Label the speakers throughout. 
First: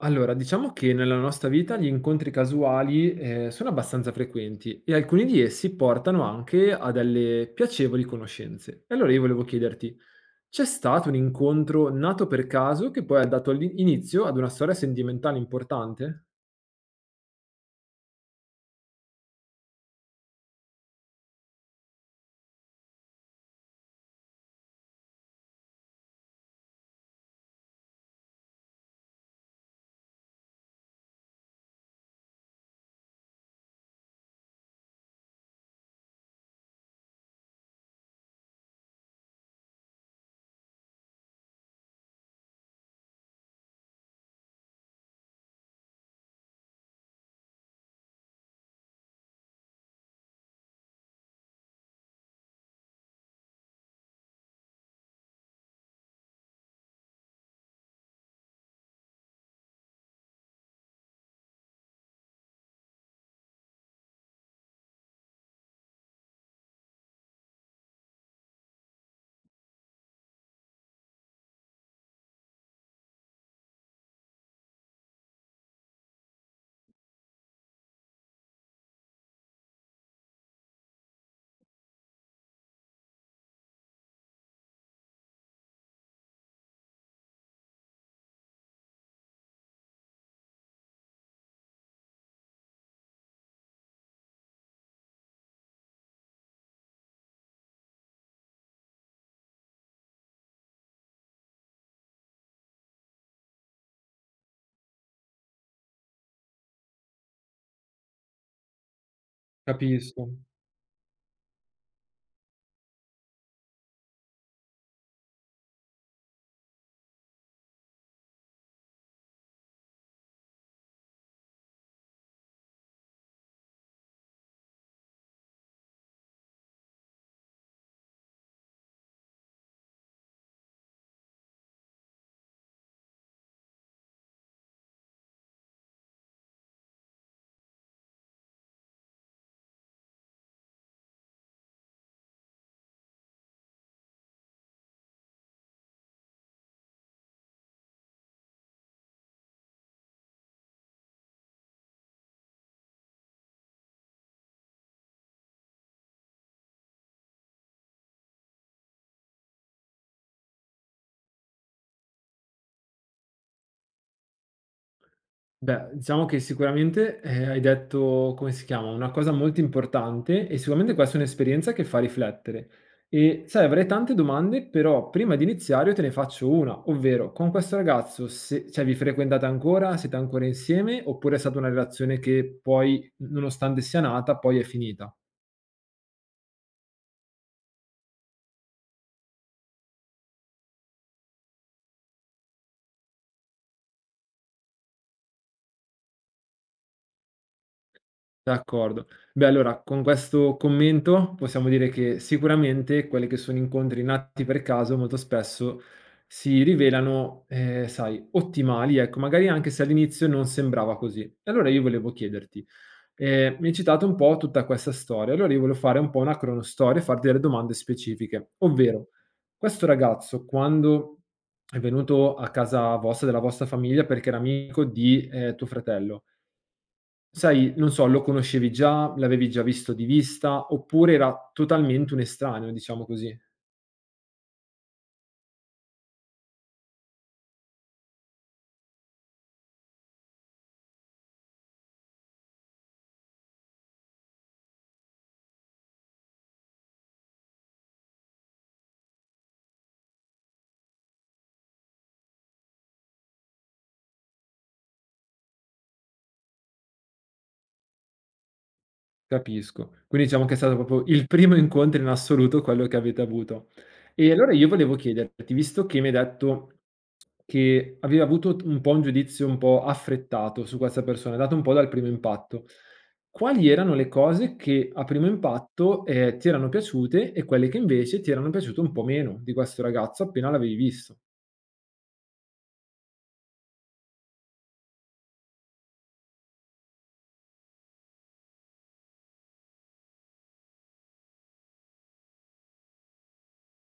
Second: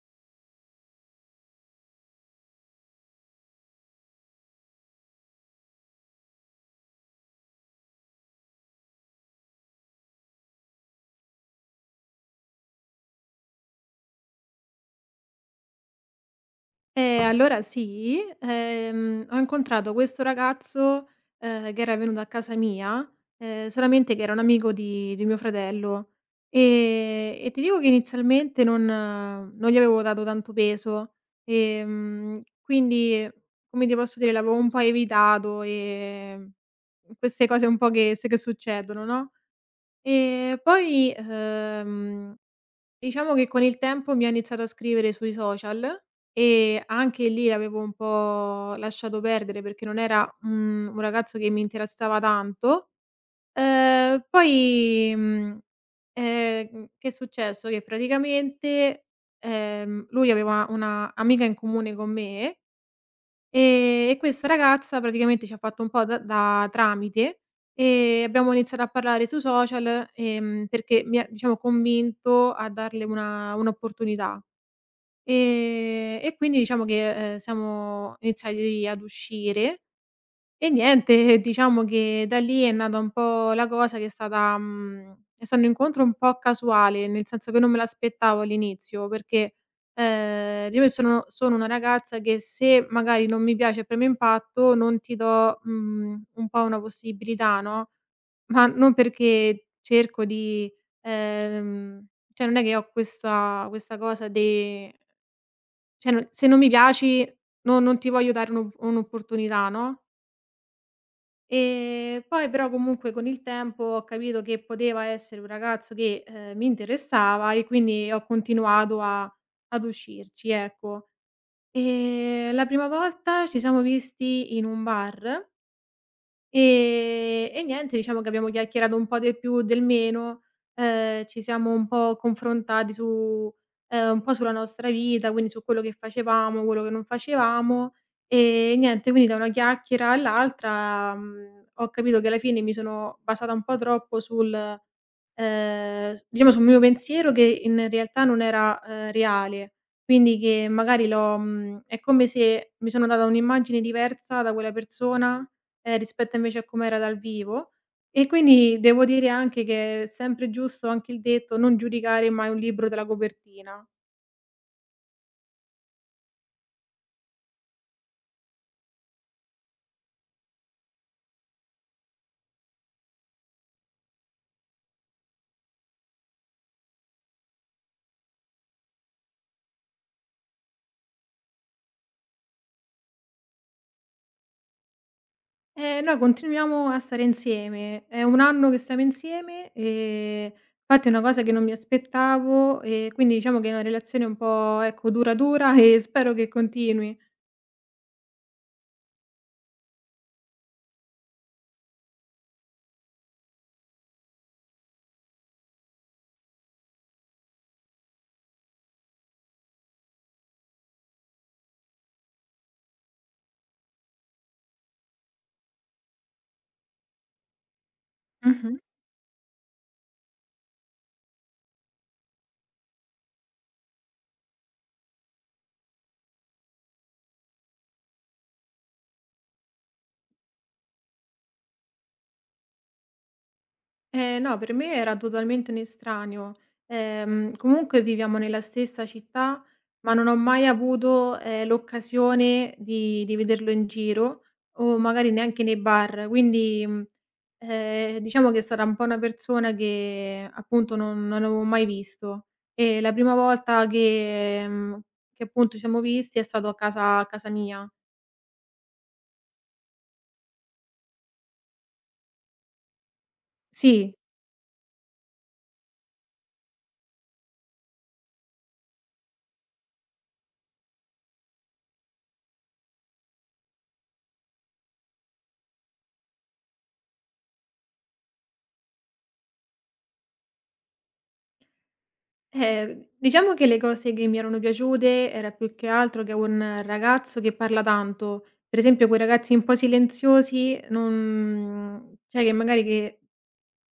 Speaker 1: Allora, diciamo che nella nostra vita gli incontri casuali, sono abbastanza frequenti e alcuni di essi portano anche a delle piacevoli conoscenze. E allora io volevo chiederti: c'è stato un incontro nato per caso che poi ha dato l'i inizio ad una storia sentimentale importante?
Speaker 2: Allora sì, ho incontrato questo ragazzo, che era venuto a casa mia, solamente che era un amico di mio fratello, e ti dico che inizialmente non gli avevo dato tanto peso. Quindi, come ti posso dire, l'avevo un po' evitato, queste cose un po' che succedono, no, e poi, diciamo che con il tempo mi ha iniziato a scrivere sui social e anche lì avevo un po' lasciato perdere perché non era un ragazzo che mi interessava tanto. Poi, che è successo? Che praticamente, lui aveva una amica in comune con me. E questa ragazza praticamente ci ha fatto un po' da tramite, e abbiamo iniziato a parlare sui social, perché mi ha, diciamo, convinto a darle una un'opportunità. E quindi, diciamo che, siamo iniziati ad uscire e niente, diciamo che da lì è nata un po' la cosa che è stato un incontro un po' casuale, nel senso che non me l'aspettavo all'inizio, perché, io sono una ragazza che, se magari non mi piace e premo impatto, non ti do, un po' una possibilità, no, ma non perché cerco di, ehm, cioè non è che ho questa cosa de cioè, no, se non mi piaci, no, non ti voglio dare un'opportunità, no?
Speaker 1: Capisco.
Speaker 2: E poi però comunque con il tempo ho capito che poteva essere un ragazzo che, mi interessava e quindi ho continuato a ad uscirci, ecco. La prima volta ci siamo visti in un bar. E niente, diciamo che abbiamo chiacchierato un po' del più, del meno, ci siamo un po' confrontati su, un po' sulla nostra vita, quindi su quello che facevamo, quello che non facevamo, niente, quindi da una chiacchiera all'altra, ho capito che alla fine mi sono basata un po' troppo sul s diciamo sul mio pensiero, che in realtà non era, reale. Quindi che magari è come se mi sono data un'immagine diversa da quella persona, rispetto invece a com'era dal vivo. E quindi devo dire anche che è sempre giusto anche il detto: "Non giudicare mai un libro dalla copertina".
Speaker 1: Beh, diciamo che sicuramente, hai detto come si chiama, una cosa molto importante e sicuramente questa è un'esperienza che fa riflettere. E sai, avrei tante domande, però prima di iniziare io te ne faccio una, ovvero: con questo ragazzo se cioè vi frequentate ancora, siete ancora insieme, oppure è stata una relazione che poi, nonostante sia nata, poi è finita?
Speaker 2: E noi continuiamo a stare insieme. È 1 anno che stiamo insieme, infatti è una cosa che non mi aspettavo, e quindi diciamo che è una relazione un po', ecco, dura, dura e spero che continui.
Speaker 1: D'accordo. Beh, allora con questo commento possiamo dire che sicuramente quelli che sono incontri nati per caso molto spesso si rivelano, sai, ottimali, ecco, magari anche se all'inizio non sembrava così. E allora io volevo chiederti, mi hai citato un po' tutta questa storia, allora io volevo fare un po' una cronostoria e farti delle domande specifiche,
Speaker 2: Mh-mh.
Speaker 1: ovvero: questo ragazzo quando è venuto a casa vostra, della vostra famiglia, perché era amico di, tuo fratello. Sai, non so, lo conoscevi già, l'avevi già visto di vista, oppure era totalmente un estraneo, diciamo così.
Speaker 2: No, per me era totalmente un estraneo. Comunque viviamo nella stessa città, ma non ho mai avuto, l'occasione di vederlo in giro o magari neanche nei bar. Quindi, diciamo che è stata un po' una persona che appunto non avevo mai visto e la prima volta che appunto ci siamo visti è stato a casa mia.
Speaker 1: Capisco. Quindi diciamo che è stato proprio il primo incontro in assoluto quello che avete avuto.
Speaker 2: Sì.
Speaker 1: E allora io volevo chiederti, visto che mi hai detto che avevi avuto t un po' un giudizio un po' affrettato su questa persona, dato un po' dal primo impatto, quali erano le cose che a primo impatto, ti erano piaciute e quelle che invece ti erano piaciute un po' meno di questo ragazzo appena l'avevi visto?
Speaker 2: Diciamo che le cose che mi erano piaciute era più che altro che un ragazzo che parla tanto. Per esempio quei ragazzi un po' silenziosi, non, cioè, che magari che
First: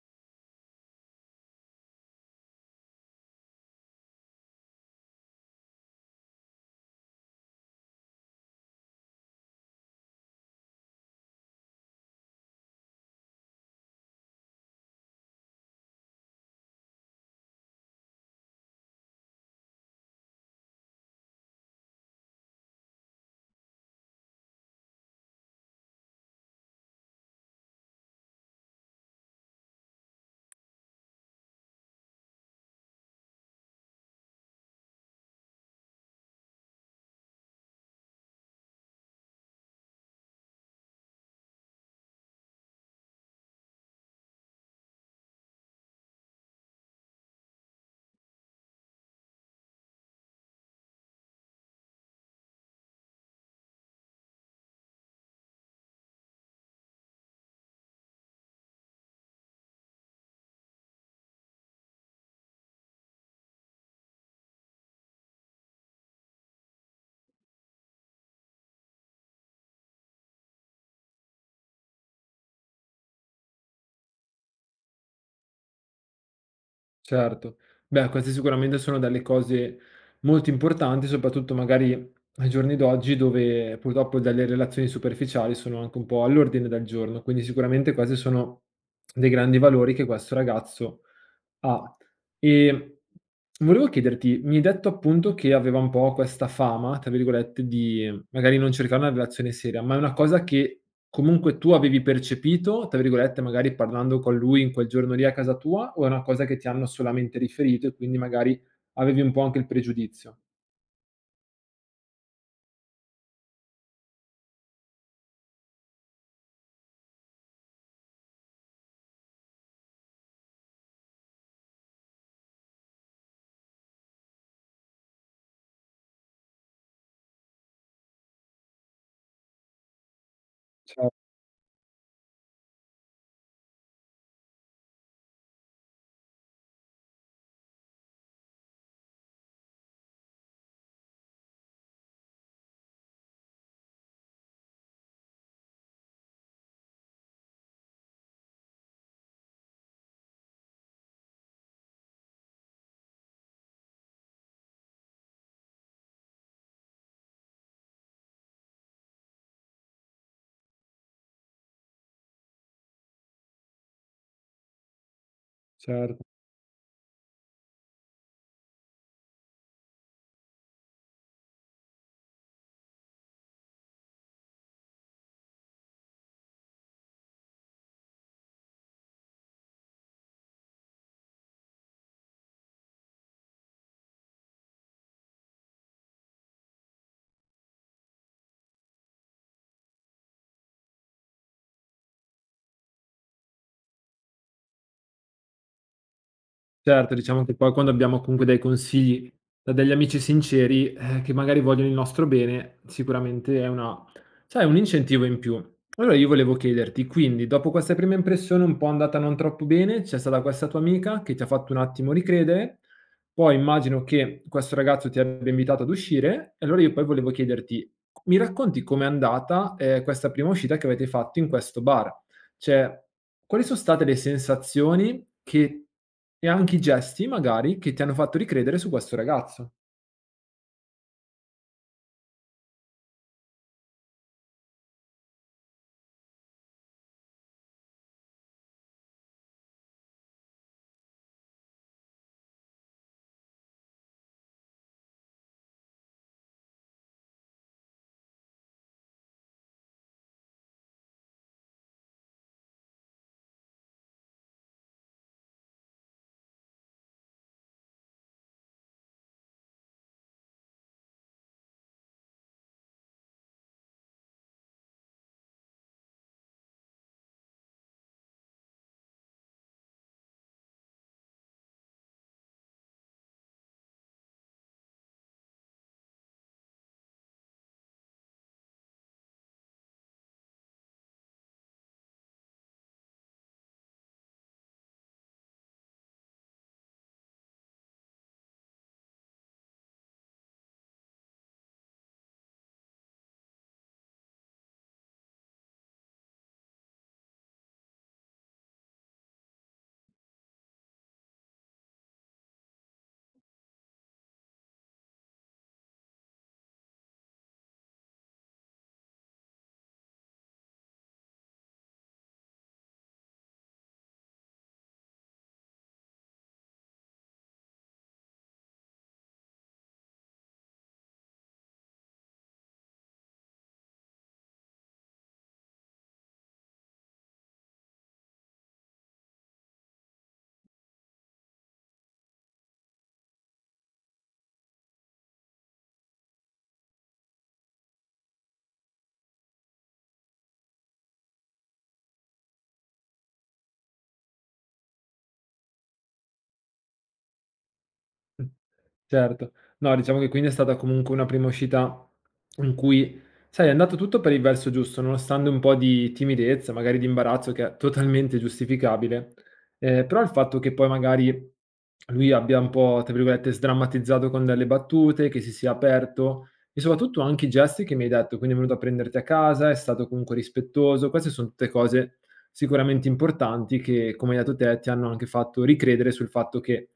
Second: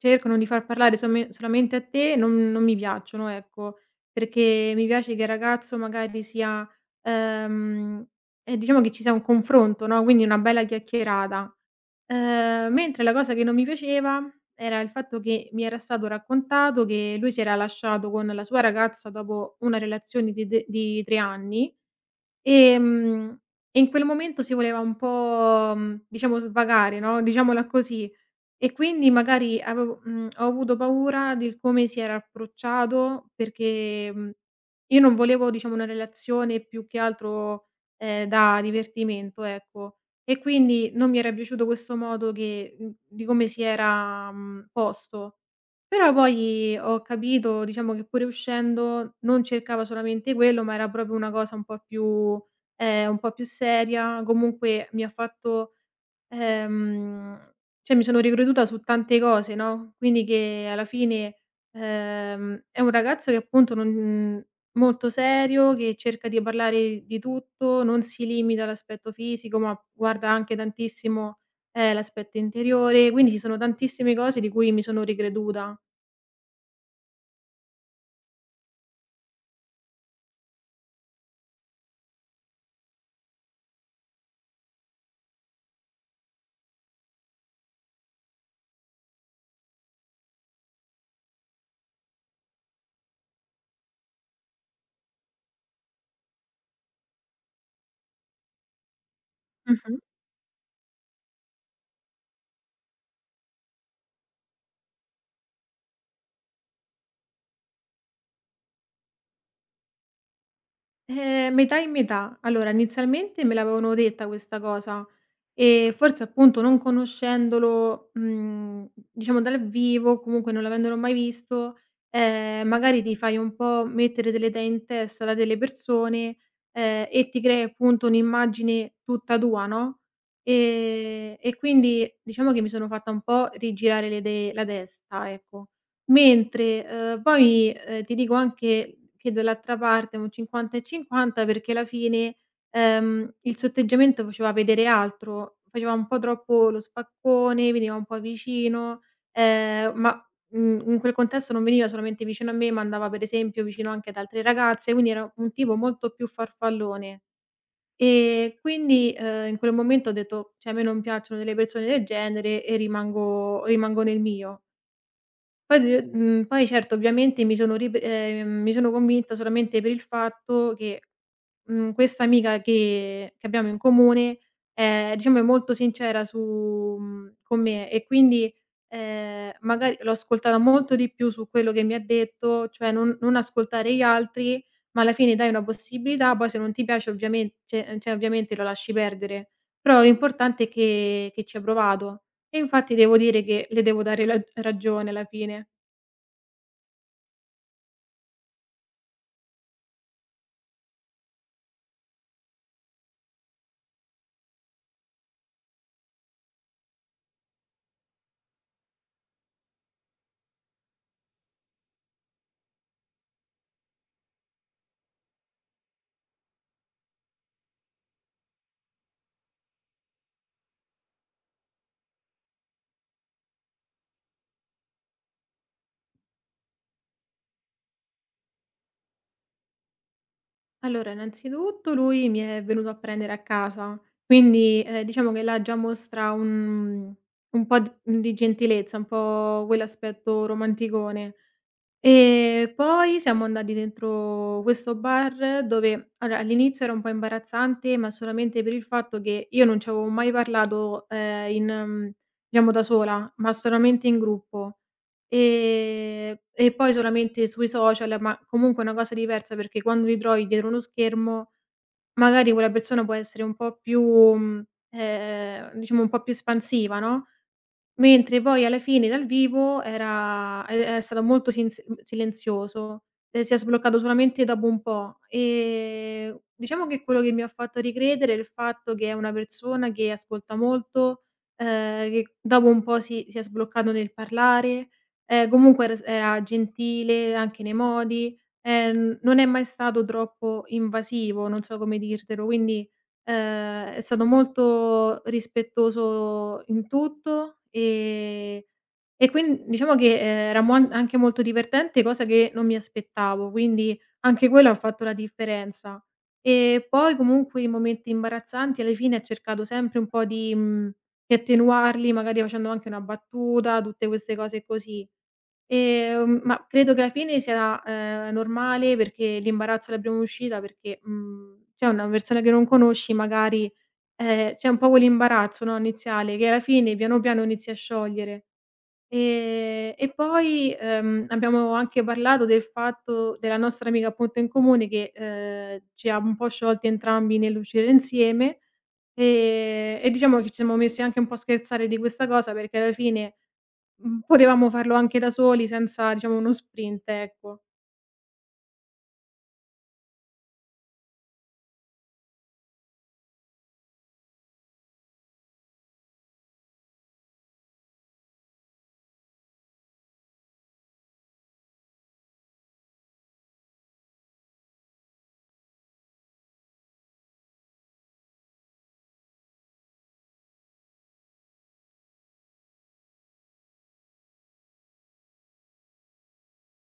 Speaker 2: cercano di far parlare some solamente a te, non mi piacciono, ecco, perché mi piace che il ragazzo magari sia, ehm, diciamo che ci sia un confronto, no, quindi una bella chiacchierata. Mentre la cosa che non mi piaceva era il fatto che mi era stato raccontato che lui si era lasciato con la sua ragazza dopo una relazione di 3 anni, ehm, e in quel momento si voleva un po', diciamo, svagare, no, diciamola così. E quindi magari ho avuto paura del come si era approcciato perché, io non volevo, diciamo, una relazione più che altro, da divertimento, ecco. E quindi non mi era piaciuto questo modo di come si era, posto. Però poi ho capito, diciamo, che pure uscendo non cercava solamente quello, ma era proprio una cosa un po' più, un po' più seria, comunque mi ha fatto. Ehm, cioè, mi sono ricreduta su tante cose, no, quindi che alla fine, è un ragazzo che appunto non molto serio, che cerca di parlare di tutto, non si limita all'aspetto fisico, ma guarda anche tantissimo, l'aspetto interiore, quindi ci sono tantissime cose di cui mi sono ricreduta.
Speaker 1: Certo. Beh, queste sicuramente sono delle cose molto importanti, soprattutto magari ai giorni d'oggi dove purtroppo delle relazioni superficiali sono anche un po' all'ordine del giorno, quindi sicuramente questi sono dei grandi valori che questo ragazzo. Ah, e volevo chiederti, mi hai detto appunto che aveva un po' questa "fama", tra virgolette, di mhmm, magari non cercare una relazione seria, ma è
Speaker 2: Mh-mh.
Speaker 1: una cosa che comunque tu avevi percepito, tra virgolette, magari parlando con lui in quel giorno lì a casa tua, o è una cosa che ti hanno solamente riferito e quindi magari avevi un po' anche il pregiudizio?
Speaker 2: Metà e metà. Allora, inizialmente me l'avevano detta questa cosa e forse, appunto, non conoscendolo, diciamo, dal vivo, comunque non l'avendolo mai visto, magari ti fai un po' mettere delle idee in testa da delle persone, e ti crei appunto un'immagine tutta tua, no,
Speaker 1: Ce cer
Speaker 2: e quindi diciamo che mi sono fatta un po' rigirare le idee, la testa, ecco. Mentre, poi, ti dico anche che dall'altra parte un 50 e 50, perché alla fine, il sotteggiamento faceva vedere altro, faceva un po' troppo lo spaccone, veniva un po' vicino, ehm, ma, in quel contesto non veniva solamente vicino a me, ma andava per esempio vicino anche ad altre ragazze, quindi era un tipo molto più farfallone. E quindi, in quel momento ho detto: "Cioè a me non piacciono delle persone del genere" e rimango nel mio.
Speaker 1: Certo.
Speaker 2: Poi, certo, ovviamente mi sono rib mi sono convinta solamente per il fatto che, questa amica che abbiamo in comune è, diciamo, è molto sincera con me, e quindi, magari l'ho ascoltata molto di più su quello che mi ha detto, cioè non ascoltare gli altri, ma alla fine dai una possibilità, poi se non ti piace ovviamente lo lasci perdere, però l'importante è che ci ha provato. E infatti devo dire che le devo dare la ragione alla fine.
Speaker 1: Certo, diciamo che poi quando abbiamo comunque dei consigli da degli amici sinceri, che magari vogliono il nostro bene, sicuramente è una, sai, un incentivo in più. Allora io volevo chiederti, quindi dopo questa prima impressione un po' andata non troppo bene, c'è stata questa tua amica che ti ha fatto un attimo ricredere, poi immagino che questo ragazzo ti abbia invitato ad uscire, e allora io poi volevo chiederti: mi racconti com'è andata, questa prima uscita che avete fatto in questo bar? Cioè, quali sono state le sensazioni che e anche i gesti magari, che ti hanno fatto ricredere su questo ragazzo?
Speaker 2: Allora, innanzitutto lui mi è venuto a prendere a casa, quindi, diciamo che là già mostra un po' d di gentilezza, un po' quell'aspetto romanticone. E poi siamo andati dentro questo bar dove, allora, all'inizio era un po' imbarazzante, ma solamente per il fatto che io non ci avevo mai parlato, in, diciamo, da sola, ma solamente in gruppo. E poi solamente sui social, ma comunque è una cosa diversa, perché quando ti trovi dietro uno schermo, magari quella persona può essere un po' più, diciamo, un po' più espansiva, no. Mentre poi alla fine dal vivo era è stato molto silenzioso, si è sbloccato solamente dopo un po'. Diciamo che quello che mi ha fatto ricredere è il fatto che è una persona che ascolta molto, che dopo un po' si è sbloccato nel parlare, comunque era gentile anche nei modi, non è mai stato troppo invasivo, non so come dirtelo, quindi. È stato molto rispettoso in tutto, e quin diciamo che, era mon anche molto divertente, cosa che non mi aspettavo, quindi anche quello ha fatto la differenza. E poi comunque i momenti imbarazzanti alla fine ha cercato sempre un po' di attenuarli, magari facendo anche una battuta, tutte queste cose così. Ma credo che alla fine sia, normale, perché l'imbarazzo è la prima uscita, perché, cioè una persona che non conosci magari, c'è un po' quell'imbarazzo, no, iniziale, che alla fine piano piano inizi a sciogliere. E poi, abbiamo anche parlato del fatto della nostra amica, appunto, in comune, che, ci ha un po' sciolti entrambi nell'uscire insieme, e diciamo che ci siamo messi anche un po' a scherzare di questa cosa, perché alla fine, potevamo farlo anche da soli senza, diciamo, uno sprint, ecco.
Speaker 1: Mh, certo. No, diciamo che quindi è stata comunque una prima uscita in cui, sai, è andato tutto per il verso giusto, nonostante un po' di timidezza, magari di imbarazzo che è totalmente giustificabile, però il fatto che poi magari lui abbia un po', tra virgolette, "sdrammatizzato" con delle battute, che si sia aperto e soprattutto anche i gesti che mi hai detto, quindi è venuto a prenderti a casa, è stato comunque rispettoso. Queste son tutte cose sicuramente importanti che, come hai detto te, ti hanno anche fatto ricredere sul fatto che.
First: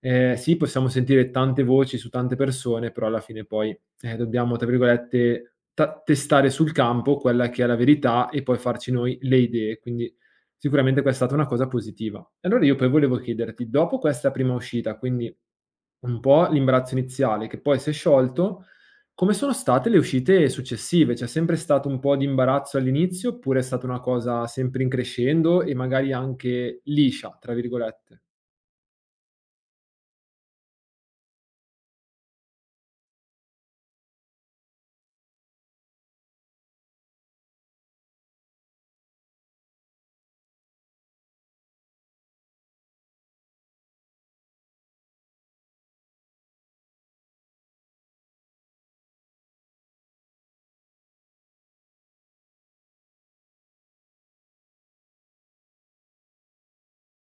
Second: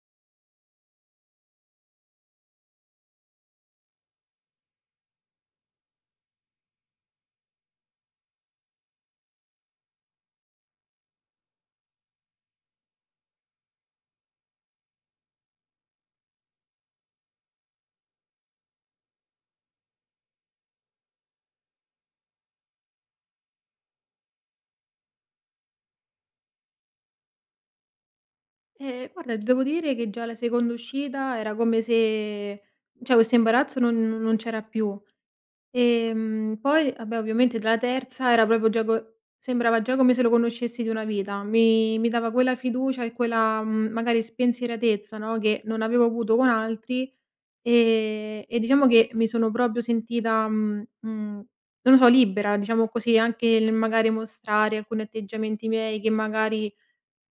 Speaker 1: Sì, possiamo sentire tante voci su tante persone, però alla fine poi, dobbiamo, tra virgolette, ta "testare" sul campo quella che è la verità e poi farci noi le idee, quindi sicuramente que è stata una cosa positiva. E allora io poi volevo chiederti, dopo questa prima uscita, quindi un po' l'imbarazzo iniziale che poi si è sciolto, come sono state le uscite successive? C'è sempre stato un po' di imbarazzo all'inizio, oppure è stata una cosa sempre in crescendo e magari anche "liscia", tra virgolette?
Speaker 2: E guarda, ti devo dire che già la seconda uscita era come se, cioè, questo imbarazzo non c'era più. Poi, vabbè, ovviamente dalla terza era proprio già co sembrava già come se lo conoscessi di una vita. Mi dava quella fiducia e quella, magari spensieratezza, no, che non avevo avuto con altri. E diciamo che mi sono proprio sentita, non lo so, libera, diciamo così, anche nel magari mostrare alcuni atteggiamenti miei che magari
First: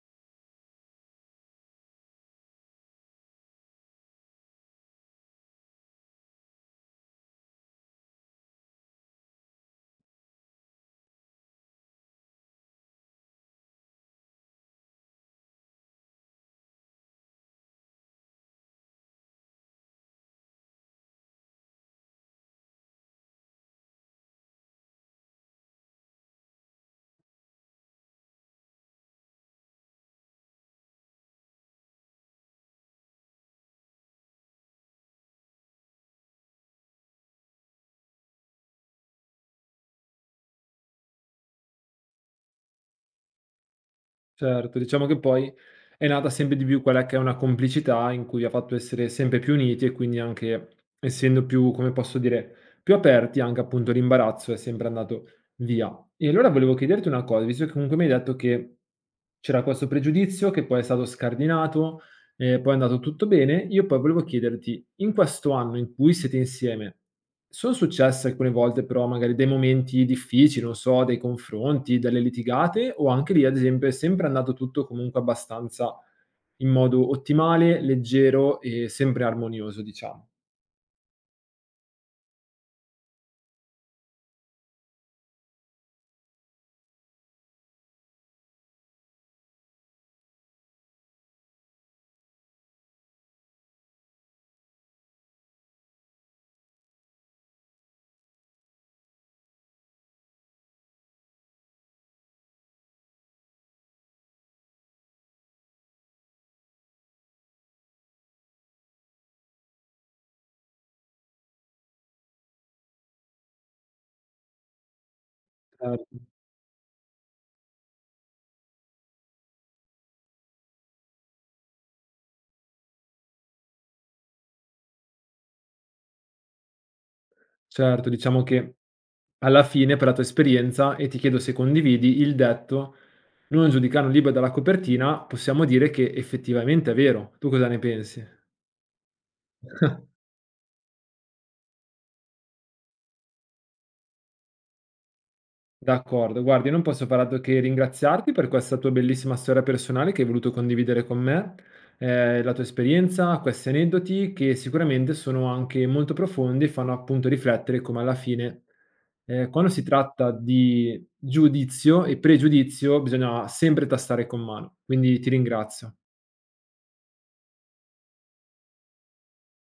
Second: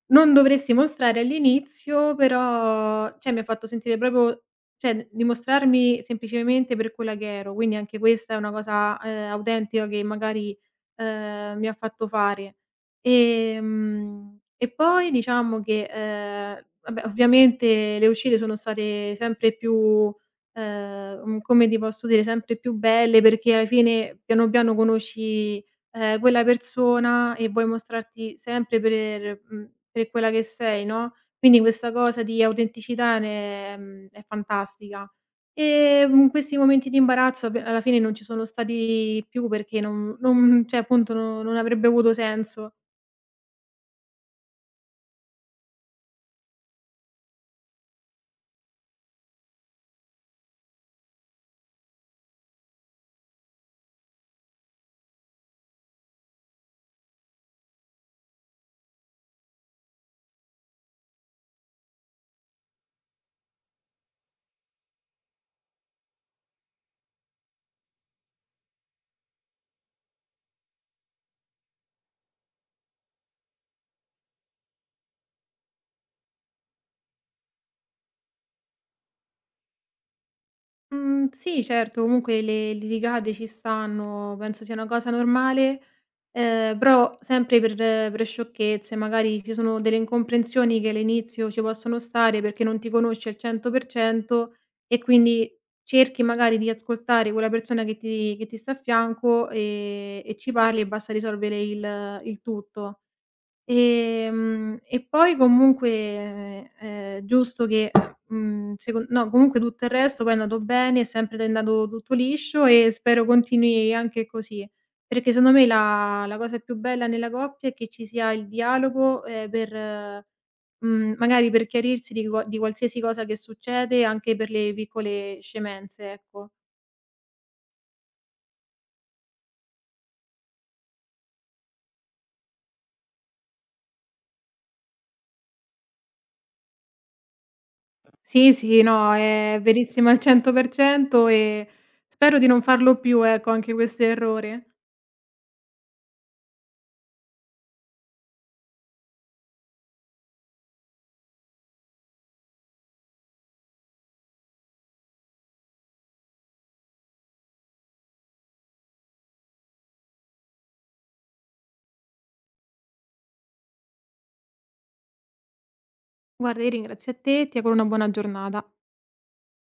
Speaker 2: non dovresti mostrare all'inizio, però cioè mi ha fatto sentire proprio, cioè, dimostrarmi semplicemente per quella che ero, quindi anche questa è una cosa, autentica, che magari, mi ha fatto fare. E poi diciamo che, vabbè, ovviamente le uscite sono state sempre più, come ti posso dire, sempre più belle, perché alla fine piano piano conosci, quella persona e vuoi mostrarti sempre per, per quella che sei, no, quindi questa cosa di autenticità è fantastica. Questi momenti di imbarazzo pe alla fine non ci sono stati più, perché non cioè, appunto, no, non avrebbe avuto senso.
Speaker 1: Certo, diciamo che poi è nata sempre di più quella che è una complicità in cui vi ha fatto essere sempre più uniti e quindi anche essendo più, come posso dire, più aperti, anche appunto l'imbarazzo è sempre andato via. E allora volevo chiederti una cosa, visto che comunque mi hai detto che c'era questo pregiudizio che poi è stato scardinato, poi è andato tutto bene, io poi volevo chiederti, in questo anno in cui siete insieme, sono successe alcune volte però magari dei momenti difficili, non so, dei confronti, delle litigate o anche lì ad esempio è sempre andato tutto comunque abbastanza in modo ottimale, leggero e sempre armonioso diciamo.
Speaker 2: Mhmm, sì, certo, comunque le litigate ci stanno, penso sia una cosa normale, però sempre per sciocchezze, magari ci sono delle incomprensioni che all'inizio ci possono stare perché non ti conosci al 100% e quindi cerchi magari di ascoltare quella persona che ti sta a fianco, e ci parli e basta risolvere il tutto. E poi comunque è giusto che, mhmm, secon no, comunque tutto il resto poi è andato bene, è sempre andato tutto liscio e spero continui anche così, perché secondo me
Speaker 1: Certo,
Speaker 2: la cosa più bella nella coppia è che ci sia il dialogo, per, mhmm, magari per chiarirsi di qualsiasi cosa che succede, anche per le piccole scemenze, ecco.
Speaker 1: certo, diciamo che alla fine per la tua esperienza, e ti chiedo se condividi, il detto: "Non giudicare un libro dalla copertina", possiamo dire che effettivamente è vero. Tu cosa ne pensi?
Speaker 2: Sì, sì, no, è verissimo al 100% e spero di non farlo più, ecco, anche questo errore.
Speaker 1: D'accordo, guardi, io non posso far altro che ringraziarti per questa tua bellissima storia personale che hai voluto condividere con me, la tua esperienza, questi aneddoti che sicuramente sono anche molto profondi e fanno appunto riflettere come alla fine, quando si tratta di giudizio e pregiudizio bisogna sempre tastare con mano. Quindi ti ringrazio.
Speaker 2: Guarda, io ringrazio a te, e ti auguro una buona giornata.